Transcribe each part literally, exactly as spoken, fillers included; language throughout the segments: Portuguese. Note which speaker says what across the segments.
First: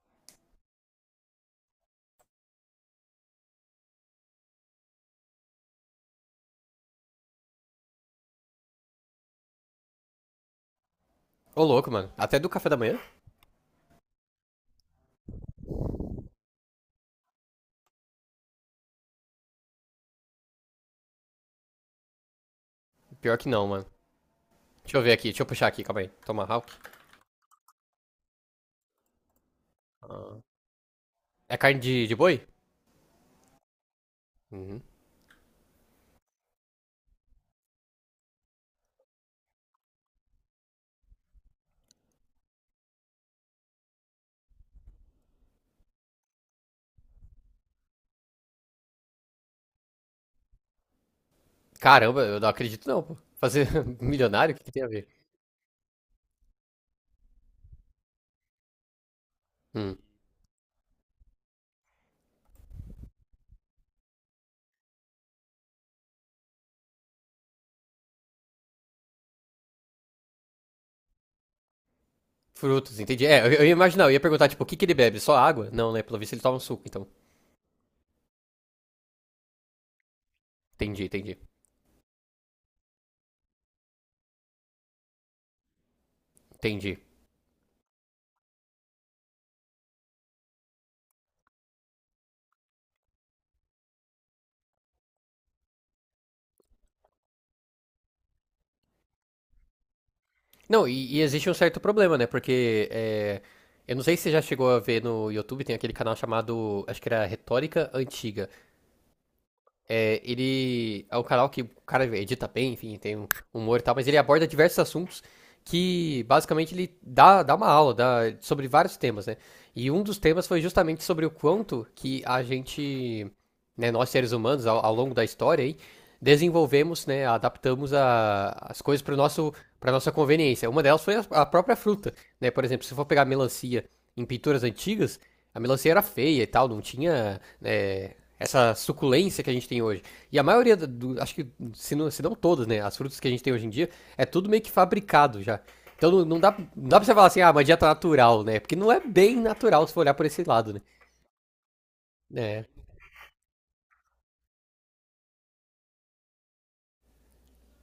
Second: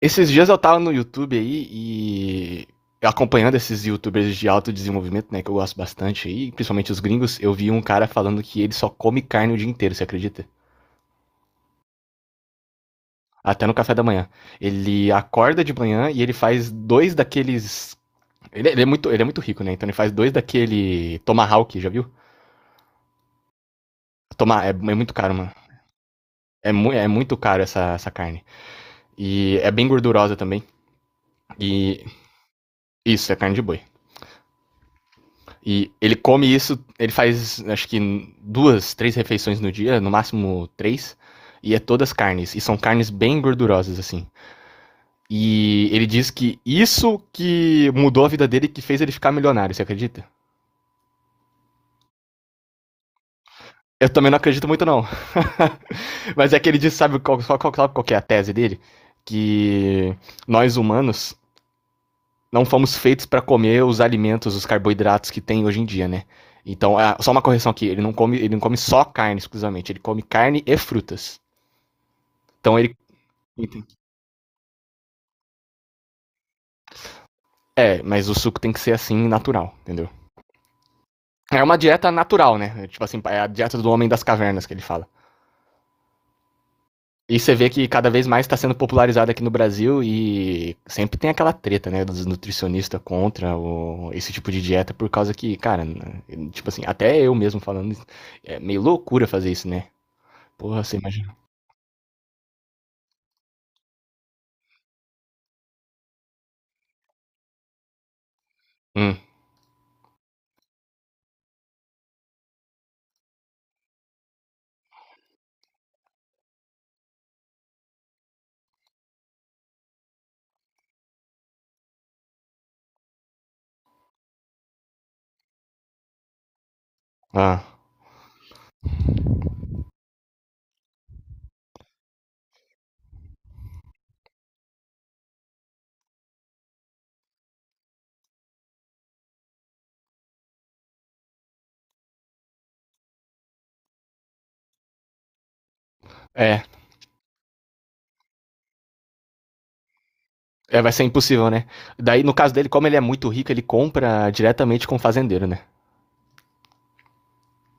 Speaker 1: Esses dias eu tava no YouTube aí e acompanhando esses youtubers de alto desenvolvimento, né, que eu gosto bastante aí, principalmente os gringos, eu vi um cara falando que ele só come carne o dia inteiro, você acredita?
Speaker 2: Ô, louco, mano. Até do café da manhã?
Speaker 1: Até no café da manhã. Ele acorda de manhã e ele faz dois daqueles ele, ele é muito, ele é muito rico, né? Então ele faz dois daquele Tomahawk, já viu?
Speaker 2: Pior que não, mano.
Speaker 1: Toma, é, é
Speaker 2: Deixa eu ver
Speaker 1: muito
Speaker 2: aqui,
Speaker 1: caro,
Speaker 2: deixa eu
Speaker 1: mano.
Speaker 2: puxar aqui, calma aí. Tomahawk.
Speaker 1: É, mu é muito caro essa, essa carne. E é bem gordurosa também.
Speaker 2: É carne
Speaker 1: E
Speaker 2: de, de boi?
Speaker 1: isso, é carne de boi.
Speaker 2: Uhum.
Speaker 1: E ele come isso, ele faz acho que duas, três refeições no dia, no máximo três, e é todas carnes, e são carnes bem gordurosas assim. E ele diz que isso que mudou a vida dele, que fez ele ficar milionário, você acredita?
Speaker 2: Caramba, eu não acredito não, pô. Fazer
Speaker 1: Eu também não
Speaker 2: milionário, o que,
Speaker 1: acredito
Speaker 2: que tem
Speaker 1: muito
Speaker 2: a
Speaker 1: não.
Speaker 2: ver?
Speaker 1: Mas é que ele diz, sabe qual, qual, qual, qual que é a tese dele?
Speaker 2: Hum.
Speaker 1: Que nós humanos não fomos feitos para comer os alimentos, os carboidratos que tem hoje em dia, né? Então, é só uma correção aqui, ele não come, ele não come só carne exclusivamente, ele come carne e frutas. Então ele
Speaker 2: Frutos, entendi. É, eu, eu ia imaginar, eu ia perguntar, tipo, o que, que ele bebe? Só água? Não, né? Pelo visto ele toma um suco, então.
Speaker 1: é, mas o suco tem que ser assim natural, entendeu?
Speaker 2: Entendi, entendi.
Speaker 1: É uma dieta natural, né? É, tipo assim, é a dieta do homem das cavernas que ele fala.
Speaker 2: Entendi.
Speaker 1: E você vê que cada vez mais está sendo popularizada aqui no Brasil e sempre tem aquela treta, né, dos nutricionistas contra o- esse tipo de dieta por causa que, cara, né, tipo assim, até eu mesmo falando, é meio loucura fazer isso, né? Porra,
Speaker 2: Não,
Speaker 1: você
Speaker 2: e, e
Speaker 1: imagina.
Speaker 2: existe um certo problema, né? Porque é, eu não sei se você já chegou a ver no YouTube, tem aquele canal chamado, acho que era Retórica Antiga.
Speaker 1: Hum.
Speaker 2: É, ele é um canal que o cara edita bem, enfim, tem um humor e tal, mas ele aborda diversos assuntos que basicamente ele dá, dá uma aula dá, sobre vários temas, né? E um dos temas foi justamente sobre o quanto que a gente, né, nós seres humanos, ao, ao longo da história aí, desenvolvemos, né,
Speaker 1: Ah.
Speaker 2: adaptamos a- as coisas para nosso para nossa conveniência. Uma delas foi a, a própria fruta, né? Por exemplo, se for pegar melancia em pinturas antigas, a melancia era feia e tal, não tinha, né, essa suculência que a gente tem hoje. E a maioria, do, acho que se não, se não todas, né, as frutas que a gente tem hoje em dia, é tudo meio que fabricado já. Então não, não dá,
Speaker 1: É.
Speaker 2: não dá pra você falar assim, ah, uma dieta natural, né? Porque não é bem natural se for olhar por esse lado, né?
Speaker 1: É, vai ser impossível, né? Daí, no caso
Speaker 2: É,
Speaker 1: dele, como ele é muito rico, ele compra diretamente com o fazendeiro, né?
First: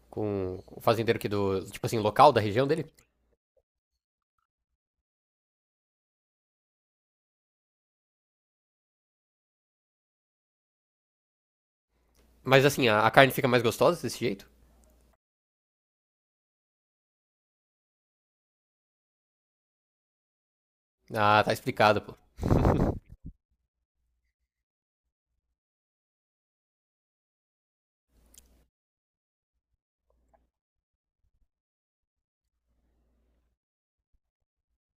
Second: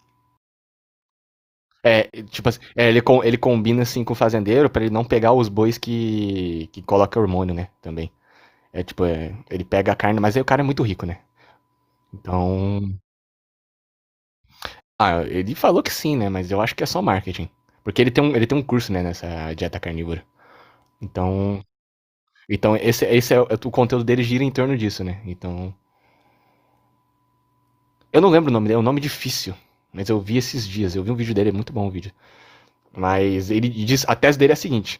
Speaker 2: com o fazendeiro aqui do, tipo assim,
Speaker 1: É,
Speaker 2: local da
Speaker 1: tipo assim,
Speaker 2: região dele.
Speaker 1: é, ele, com- ele combina assim com o fazendeiro pra ele não pegar os bois que, que coloca hormônio, né? Também. É tipo, é, ele pega a carne, mas aí o cara é muito rico, né?
Speaker 2: Mas assim,
Speaker 1: Então.
Speaker 2: a, a carne fica mais gostosa desse jeito?
Speaker 1: Ah, ele falou que sim, né? Mas eu acho que é só marketing. Porque ele tem um, ele tem um curso, né, nessa dieta carnívora.
Speaker 2: Ah, tá
Speaker 1: Então.
Speaker 2: explicado, pô.
Speaker 1: Então, esse, esse é o o conteúdo dele gira em torno disso, né? Então. Eu não lembro o nome dele, é um nome difícil. Mas eu vi esses dias, eu vi um vídeo dele, é muito bom o vídeo. Mas ele diz, a tese dele é a seguinte:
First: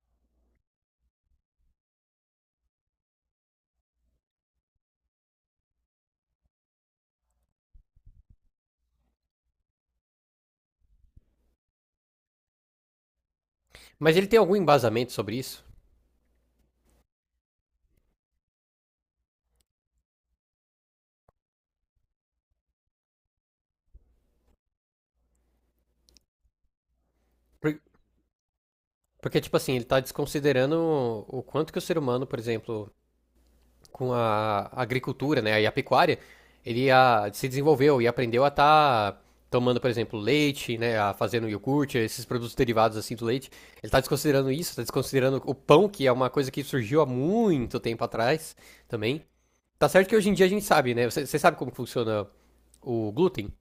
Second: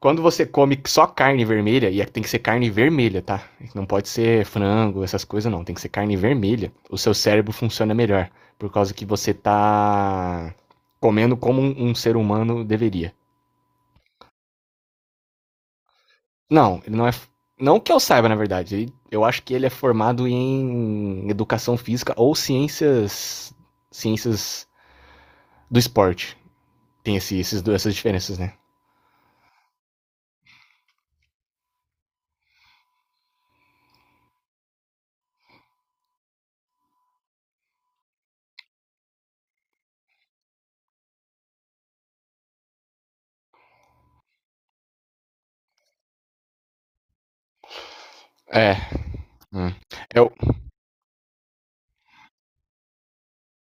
Speaker 1: quando você come só carne vermelha, e é tem que ser carne vermelha, tá? Não pode ser frango, essas coisas não, tem que ser carne vermelha. O seu cérebro funciona melhor, por causa que você tá comendo como um, um ser humano deveria.
Speaker 2: Mas ele tem algum embasamento sobre isso?
Speaker 1: Não, ele não é, não que eu saiba, na verdade. Ele- Eu acho que ele é formado em educação física ou ciências, ciências do esporte. Tem esse, esses, dois-
Speaker 2: Por-
Speaker 1: essas diferenças, né?
Speaker 2: Porque, tipo assim, ele tá desconsiderando o quanto que o ser humano, por exemplo, com a agricultura, né, e a pecuária, ele ah, se desenvolveu e aprendeu a estar tomando, por exemplo, leite, né, a fazendo iogurte, esses produtos derivados assim do leite. Ele está desconsiderando isso, está desconsiderando o pão, que é uma coisa que surgiu há muito tempo atrás
Speaker 1: É.
Speaker 2: também.
Speaker 1: Hum.
Speaker 2: Tá certo que hoje
Speaker 1: Eu,
Speaker 2: em dia a gente sabe, né? Você, você sabe como funciona o glúten?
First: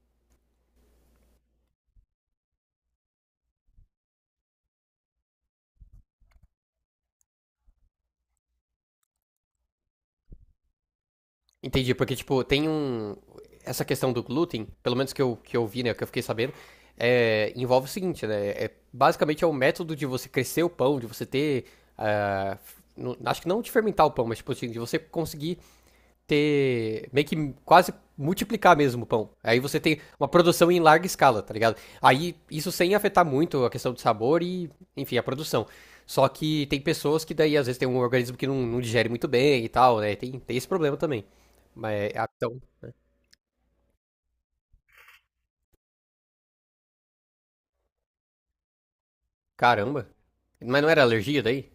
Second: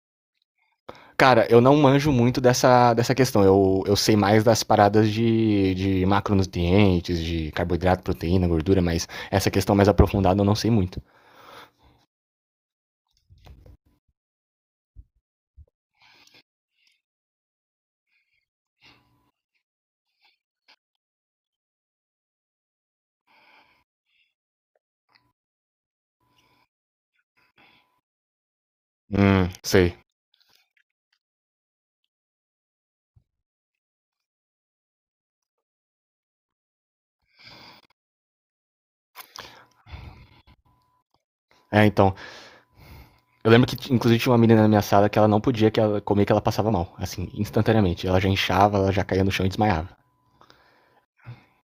Speaker 1: cara, eu não manjo muito dessa, dessa questão. Eu, eu sei mais das paradas de, de macronutrientes, de carboidrato, proteína, gordura, mas essa questão mais aprofundada eu não sei muito.
Speaker 2: Entendi, porque, tipo, tem um. Essa questão do glúten, pelo menos que eu, que eu vi, né, que eu fiquei sabendo, é, envolve o seguinte, né? É, basicamente é o método de você crescer o pão, de você ter. Ah, f- não- acho que não de fermentar o pão, mas, tipo, assim, de você conseguir ter. Meio que quase multiplicar mesmo o pão.
Speaker 1: Hum,
Speaker 2: Aí você
Speaker 1: sei.
Speaker 2: tem uma produção em larga escala, tá ligado? Aí isso sem afetar muito a questão do sabor e, enfim, a produção. Só que tem pessoas que daí às vezes tem um organismo que não, não digere muito bem e tal, né? Tem, tem esse problema também.
Speaker 1: É,
Speaker 2: Mas,
Speaker 1: então.
Speaker 2: é, ah, então,
Speaker 1: Eu lembro que, inclusive, tinha uma menina na minha sala que ela não podia que ela comer que ela passava mal, assim, instantaneamente. Ela já inchava, ela já caía no chão e desmaiava.
Speaker 2: caramba. Mas não era alergia daí?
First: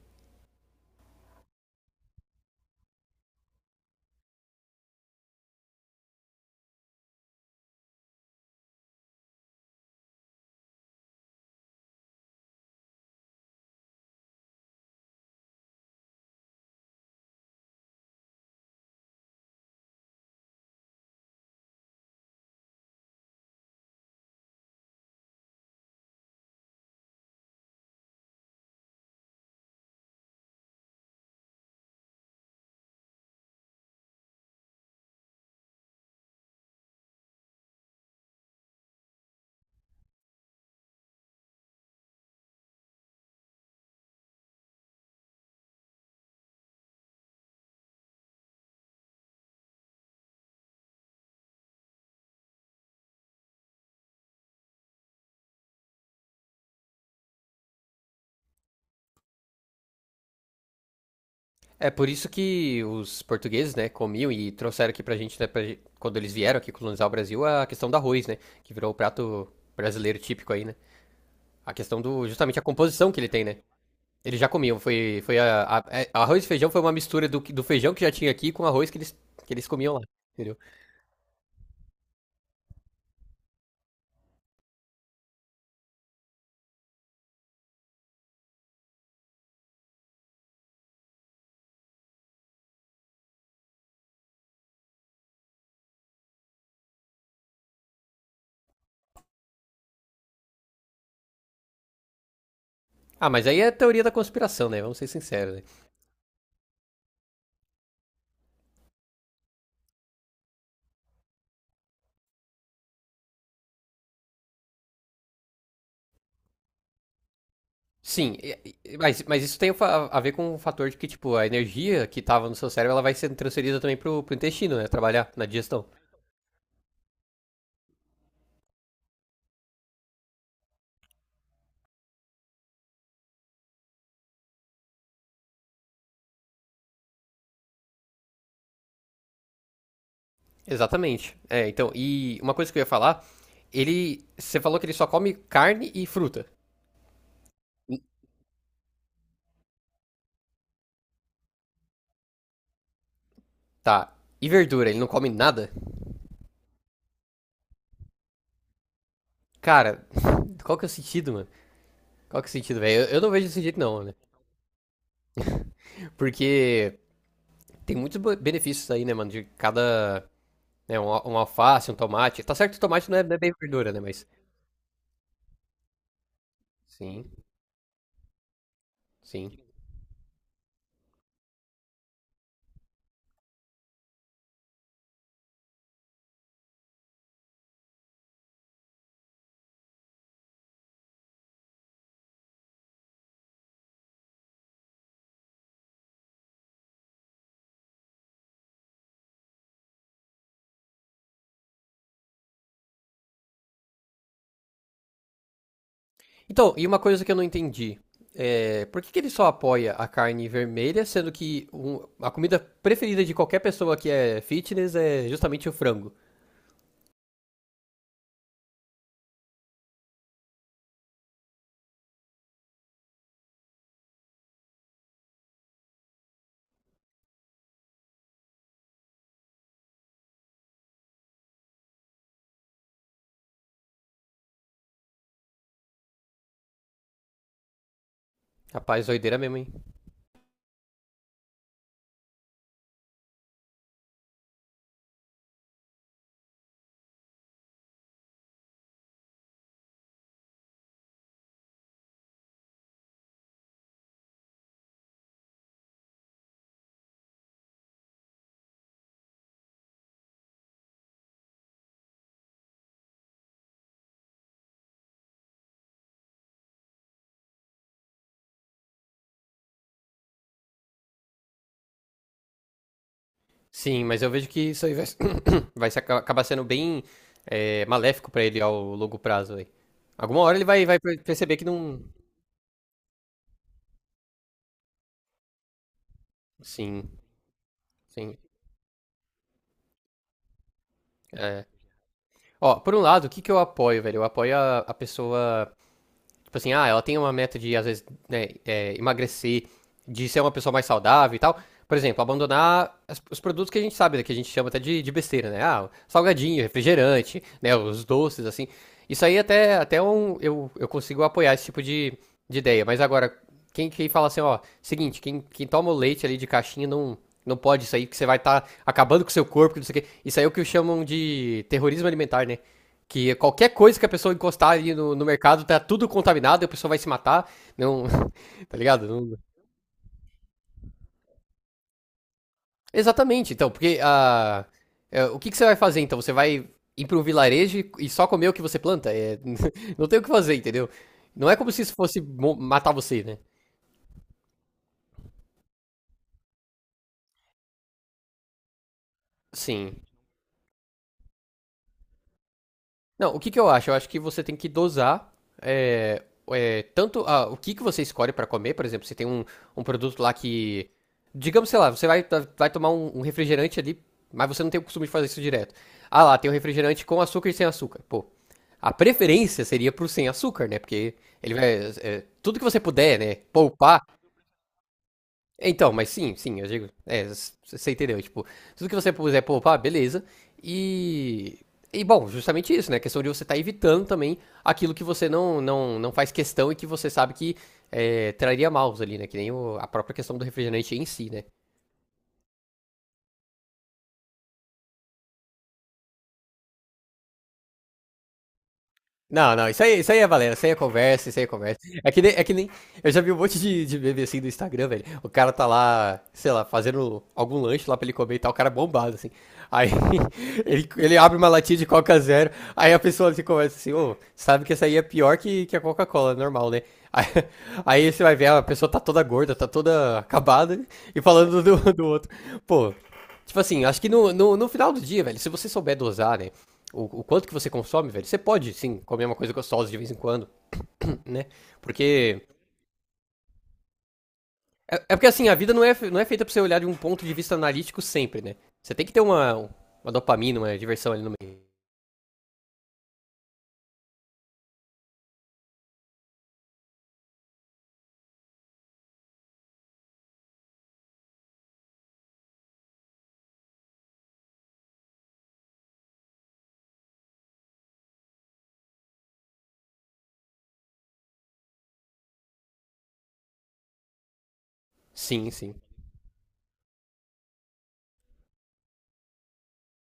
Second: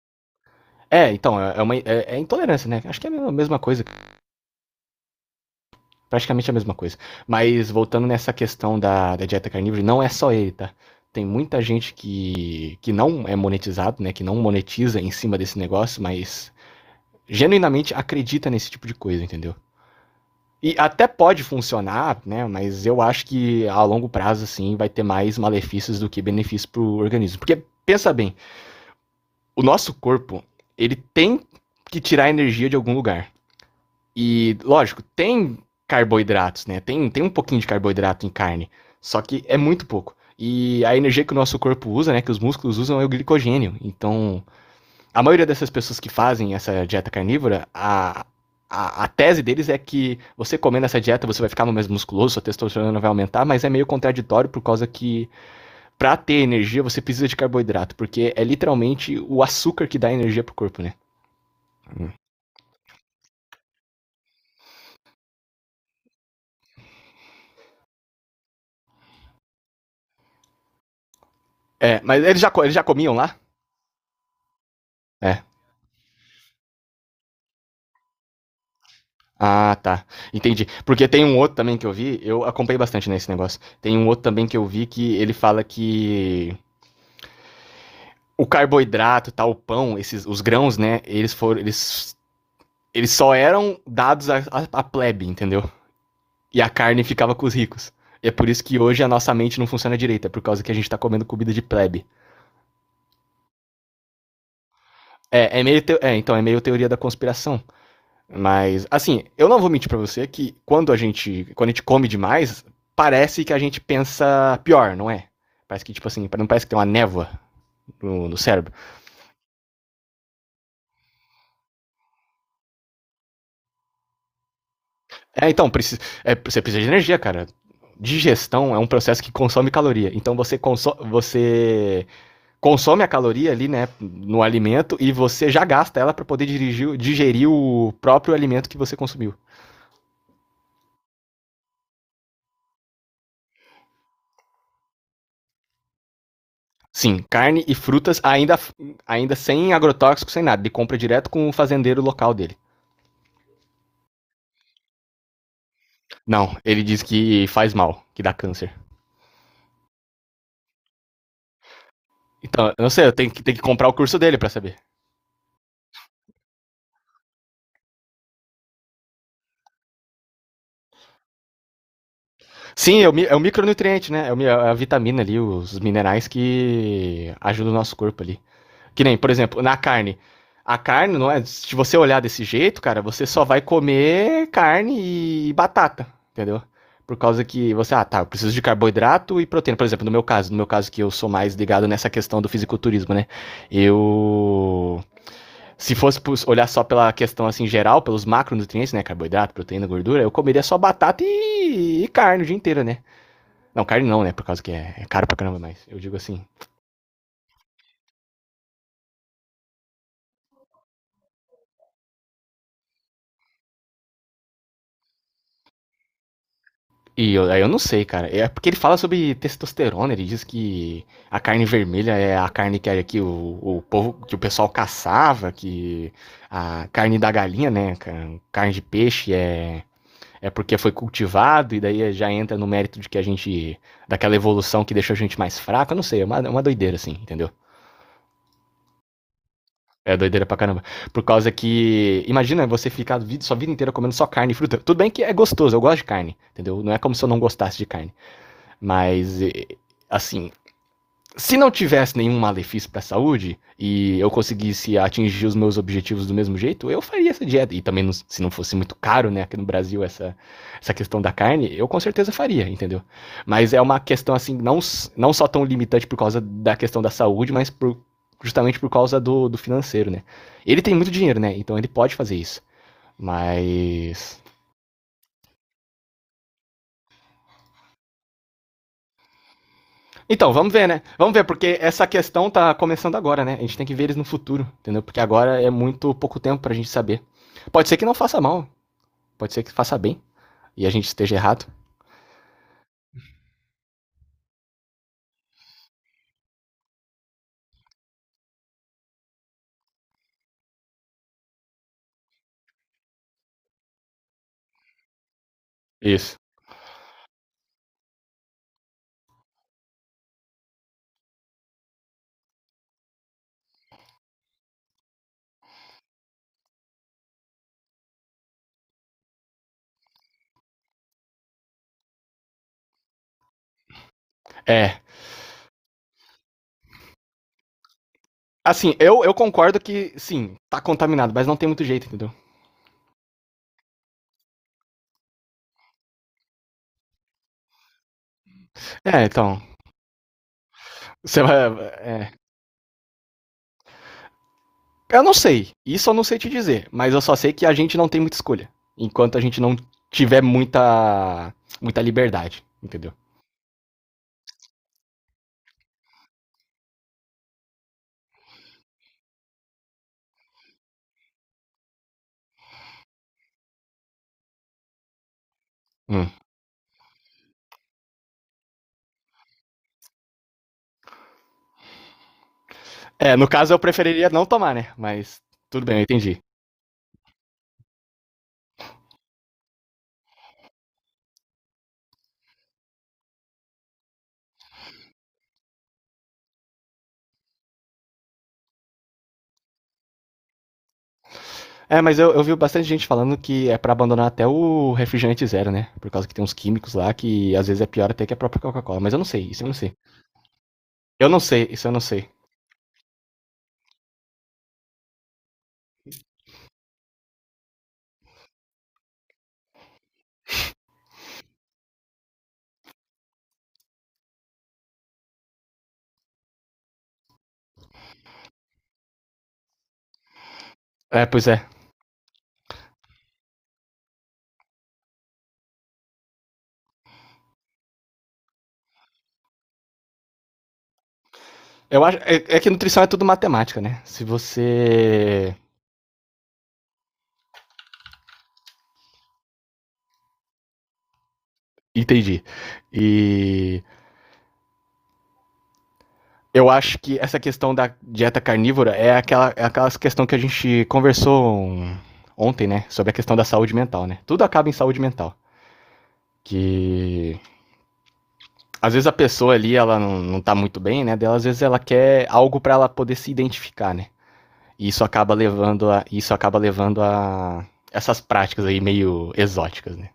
Speaker 1: É, então, é, é uma, é, é intolerância, né? Acho que é a mesma mesma coisa, praticamente a mesma coisa. Mas voltando nessa questão da, da dieta carnívora, não é só ele, tá? Tem muita gente que, que não é monetizado, né? Que não monetiza em cima desse negócio, mas genuinamente acredita nesse tipo de coisa, entendeu? E até pode funcionar, né? Mas eu acho que a longo prazo, assim, vai ter mais malefícios do que benefícios pro organismo. Porque, pensa bem, o nosso corpo, ele tem que tirar energia de algum lugar. E, lógico, tem carboidratos, né? Tem, tem um pouquinho de carboidrato em carne, só que é muito pouco. E a energia que o nosso corpo usa, né, que os músculos usam, é o glicogênio. Então, a maioria dessas pessoas que fazem essa dieta carnívora, a, a, a tese deles é que você comendo essa dieta você vai ficar mais musculoso, sua testosterona vai aumentar, mas é meio contraditório por causa que, para ter energia, você precisa de carboidrato, porque é literalmente o açúcar que dá energia pro corpo, né?
Speaker 2: É por isso que os portugueses, né, comiam e trouxeram aqui pra gente, né, pra- gen- quando eles vieram aqui colonizar o Brasil, a questão do arroz, né, que virou o prato brasileiro típico aí, né? A questão
Speaker 1: É, mas
Speaker 2: do,
Speaker 1: eles já,
Speaker 2: justamente a
Speaker 1: eles já
Speaker 2: composição
Speaker 1: comiam
Speaker 2: que ele
Speaker 1: lá?
Speaker 2: tem, né? Ele já comia foi, foi
Speaker 1: É.
Speaker 2: a, a- é, arroz e feijão foi uma mistura do, que- do feijão que já tinha aqui com arroz que eles, que eles
Speaker 1: Ah,
Speaker 2: comiam lá,
Speaker 1: tá.
Speaker 2: entendeu?
Speaker 1: Entendi. Porque tem um outro também que eu vi, eu acompanhei bastante nesse negócio. Tem um outro também que eu vi que ele fala que o carboidrato, tal, o pão, esses, os grãos, né? Eles foram, eles, eles só eram dados à, à, à plebe, entendeu? E a carne ficava com os ricos. E é por isso que hoje a nossa mente não funciona direito, é por causa que a gente tá comendo comida de plebe.
Speaker 2: Ah, mas aí é teoria da conspiração, né? Vamos ser sinceros,
Speaker 1: É,
Speaker 2: né?
Speaker 1: é meio, teo- é, então é meio teoria da conspiração. Mas, assim, eu não vou mentir pra você que quando a gente. quando a gente come demais, parece que a gente pensa pior, não é? Parece que, tipo assim, não parece que tem uma névoa no, no
Speaker 2: Sim,
Speaker 1: cérebro.
Speaker 2: e- e- mas, mas isso tem fa- a ver com o fator de que, tipo, a energia que tava no seu cérebro, ela vai sendo transferida também pro, pro intestino, né? Trabalhar na
Speaker 1: É, então,
Speaker 2: digestão.
Speaker 1: precisa, é, você precisa de energia, cara. Digestão é um processo que consome caloria. Então você, conso- você consome a caloria ali, né, no alimento e você já gasta ela pra poder dirigir, digerir o próprio alimento que você consumiu.
Speaker 2: Exatamente. É, então, e uma coisa que eu ia falar, ele, você falou que ele só come carne e fruta,
Speaker 1: Sim, carne e frutas ainda, ainda sem agrotóxico, sem nada. Ele compra direto com o fazendeiro local dele.
Speaker 2: tá? E verdura, ele não come nada?
Speaker 1: Não, ele diz que faz mal, que dá câncer.
Speaker 2: Cara, qual que é o sentido, mano? Qual que é o
Speaker 1: Então,
Speaker 2: sentido,
Speaker 1: eu não
Speaker 2: velho?
Speaker 1: sei, eu
Speaker 2: Eu, eu não
Speaker 1: tenho que,
Speaker 2: vejo
Speaker 1: tenho
Speaker 2: desse
Speaker 1: que
Speaker 2: jeito,
Speaker 1: comprar o
Speaker 2: não, né?
Speaker 1: curso dele para saber.
Speaker 2: Porque tem muitos bo- benefícios aí, né, mano? De cada. Né, um, al- um alface, um tomate. Tá certo que o
Speaker 1: Sim, é
Speaker 2: tomate não
Speaker 1: o,
Speaker 2: é, não
Speaker 1: é
Speaker 2: é
Speaker 1: o
Speaker 2: bem verdura, né?
Speaker 1: micronutriente,
Speaker 2: Mas.
Speaker 1: né? É é a vitamina ali, os minerais
Speaker 2: Sim,
Speaker 1: que ajudam o nosso corpo ali. Que nem, por
Speaker 2: sim.
Speaker 1: exemplo, na carne. A carne, não é? Se você olhar desse jeito, cara, você só vai comer carne e batata, entendeu? Por causa que você, ah, tá, eu preciso de carboidrato e proteína. Por exemplo, no meu caso, no meu caso que eu sou mais ligado nessa questão do fisiculturismo, né? Eu. Se fosse olhar só pela questão assim geral, pelos macronutrientes, né? Carboidrato, proteína, gordura, eu comeria só batata e, e carne o dia inteiro, né? Não, carne não, né? Por causa que é, é caro pra caramba, mas eu digo assim.
Speaker 2: Então, e uma coisa que eu não entendi. É, por que que ele só apoia a carne vermelha, sendo que um- a comida preferida de qualquer pessoa que é fitness é justamente o frango?
Speaker 1: E eu, aí eu não sei, cara. É porque ele fala sobre testosterona, ele diz que a carne vermelha é a carne que, é, que o, o povo, que o pessoal caçava, que a carne da galinha, né, cara, carne de peixe é é porque foi cultivado e daí já entra no mérito de que a gente daquela evolução que deixou a gente mais fraco, eu não sei, é uma, é uma doideira assim, entendeu?
Speaker 2: Rapaz, doideira mesmo, hein?
Speaker 1: É doideira pra caramba. Por causa que, imagina você ficar a sua vida inteira comendo só carne e fruta. Tudo bem que é gostoso, eu gosto de carne, entendeu? Não é como se eu não gostasse de carne. Mas, assim, se não tivesse nenhum malefício para a saúde e eu conseguisse atingir os meus objetivos do mesmo jeito, eu faria essa dieta. E também, se não fosse muito caro, né, aqui no Brasil, essa, essa questão da carne, eu com certeza faria, entendeu? Mas é uma questão, assim, não, não só tão limitante por causa da questão da saúde, mas por, justamente por causa do, do financeiro, né? Ele tem muito dinheiro, né? Então ele pode fazer isso.
Speaker 2: Sim, mas eu
Speaker 1: Mas.
Speaker 2: vejo que isso aí vai, vai se- aca- acabar sendo bem é, maléfico pra ele ao longo prazo aí. Alguma
Speaker 1: Então,
Speaker 2: hora ele
Speaker 1: vamos
Speaker 2: vai,
Speaker 1: ver,
Speaker 2: vai
Speaker 1: né?
Speaker 2: per-
Speaker 1: Vamos ver,
Speaker 2: perceber que
Speaker 1: porque
Speaker 2: não.
Speaker 1: essa questão tá começando agora, né? A gente tem que ver eles no futuro, entendeu? Porque agora é muito pouco tempo pra gente
Speaker 2: Sim,
Speaker 1: saber. Pode ser que não
Speaker 2: sim.
Speaker 1: faça mal, pode ser que faça bem e a gente esteja
Speaker 2: É.
Speaker 1: errado.
Speaker 2: Ó, por um lado, o que que eu apoio, velho? Eu apoio a, a pessoa. Tipo assim, ah, ela tem uma meta de, às vezes, né, é, emagrecer, de ser uma pessoa mais saudável e tal. Por exemplo, abandonar as- os produtos que a gente sabe, né, que a gente chama até de, de besteira, né? Ah,
Speaker 1: Isso.
Speaker 2: salgadinho, refrigerante, né, os doces, assim. Isso aí até, até um, eu, eu consigo apoiar esse tipo de, de ideia. Mas agora, quem, quem fala assim, ó, seguinte, quem, quem toma o leite ali de caixinha não, não pode isso aí, que você vai estar acabando com o seu corpo, que não sei o quê. Isso aí é o que chamam de terrorismo alimentar, né? Que qualquer coisa que a pessoa encostar ali
Speaker 1: É.
Speaker 2: no, no mercado tá tudo contaminado, e a pessoa vai se matar. Não. Tá
Speaker 1: Assim,
Speaker 2: ligado?
Speaker 1: eu, eu
Speaker 2: Não.
Speaker 1: concordo que, sim, tá contaminado, mas não tem muito jeito, entendeu?
Speaker 2: Exatamente, então, porque ah, é, o que que você vai fazer então? Você vai ir para um vilarejo e- e só comer o que você planta?
Speaker 1: É,
Speaker 2: É,
Speaker 1: então.
Speaker 2: não tem o que fazer, entendeu?
Speaker 1: Você
Speaker 2: Não é
Speaker 1: vai.
Speaker 2: como se isso fosse
Speaker 1: É.
Speaker 2: mo- matar você, né?
Speaker 1: Eu não sei. Isso eu não sei te dizer, mas eu só sei que a gente não tem muita escolha. Enquanto a gente não
Speaker 2: Sim.
Speaker 1: tiver muita. muita liberdade, entendeu?
Speaker 2: Não, o que que eu acho? Eu acho que você tem que dosar é, é, tanto ah, o que que você escolhe pra comer, por exemplo, você tem um, um produto lá que, digamos, sei lá, você vai, to- vai tomar um, um refrigerante ali, mas você não tem o costume de fazer isso direto. Ah
Speaker 1: Hum.
Speaker 2: lá, tem um refrigerante com açúcar e sem açúcar. Pô, a preferência seria pro sem açúcar, né? Porque ele vai, é, tudo que você puder,
Speaker 1: É,
Speaker 2: né,
Speaker 1: no caso eu
Speaker 2: poupar,
Speaker 1: preferiria não tomar, né? Mas tudo
Speaker 2: então,
Speaker 1: bem, eu
Speaker 2: mas sim,
Speaker 1: entendi.
Speaker 2: sim, eu digo. É, s- você entendeu? Tipo, tudo que você puder poupar, beleza. E. E bom, justamente isso, né? A questão de você estar evitando também aquilo que você não, não, não faz questão e que você sabe que é, traria maus ali, né? Que nem o- a própria questão do refrigerante em si, né?
Speaker 1: É, mas eu, eu vi bastante gente falando que é pra abandonar até o refrigerante zero, né? Por causa que tem uns químicos lá que às vezes é pior até que a própria Coca-Cola. Mas eu não sei,
Speaker 2: Não,
Speaker 1: isso
Speaker 2: não,
Speaker 1: eu não
Speaker 2: isso
Speaker 1: sei.
Speaker 2: aí, isso aí é valendo. Isso aí é conversa,
Speaker 1: Eu
Speaker 2: isso
Speaker 1: não
Speaker 2: aí é
Speaker 1: sei,
Speaker 2: conversa.
Speaker 1: isso eu não
Speaker 2: É que
Speaker 1: sei.
Speaker 2: nem, é que nem, eu já vi um monte de, de meme assim do Instagram, velho. O cara tá lá, sei lá, fazendo algum lanche lá pra ele comer e tal, o cara é bombado, assim. Aí ele, ele abre uma latinha de Coca Zero, aí a pessoa se conversa assim, ô, sabe que essa aí é pior que, que a Coca-Cola, normal, né? Aí, aí você vai ver, a pessoa tá toda gorda, tá toda acabada, né? E
Speaker 1: É, pois é.
Speaker 2: falando do, do outro. Pô, tipo assim, acho que no, no, no final do dia, velho, se você souber dosar, né? O, o quanto que você consome, velho, você pode, sim, comer uma coisa gostosa de vez em quando, né?
Speaker 1: Eu acho, é,
Speaker 2: Porque.
Speaker 1: é que nutrição é tudo matemática, né? Se
Speaker 2: É, é porque assim, a
Speaker 1: você.
Speaker 2: vida não é, não é feita pra você olhar de um ponto de vista analítico sempre, né? Você tem que ter uma, uma dopamina, uma diversão ali no meio.
Speaker 1: Entendi. E eu acho que essa questão da dieta carnívora é aquela, é aquela questão que a gente conversou um- ontem, né? Sobre a questão da saúde mental, né? Tudo acaba em saúde mental. Que às vezes a pessoa ali ela não, não tá muito bem, né? Dela às vezes ela quer algo para ela poder se identificar, né? E isso acaba
Speaker 2: Sim, sim.
Speaker 1: levando a isso acaba levando a essas práticas aí meio exóticas, né?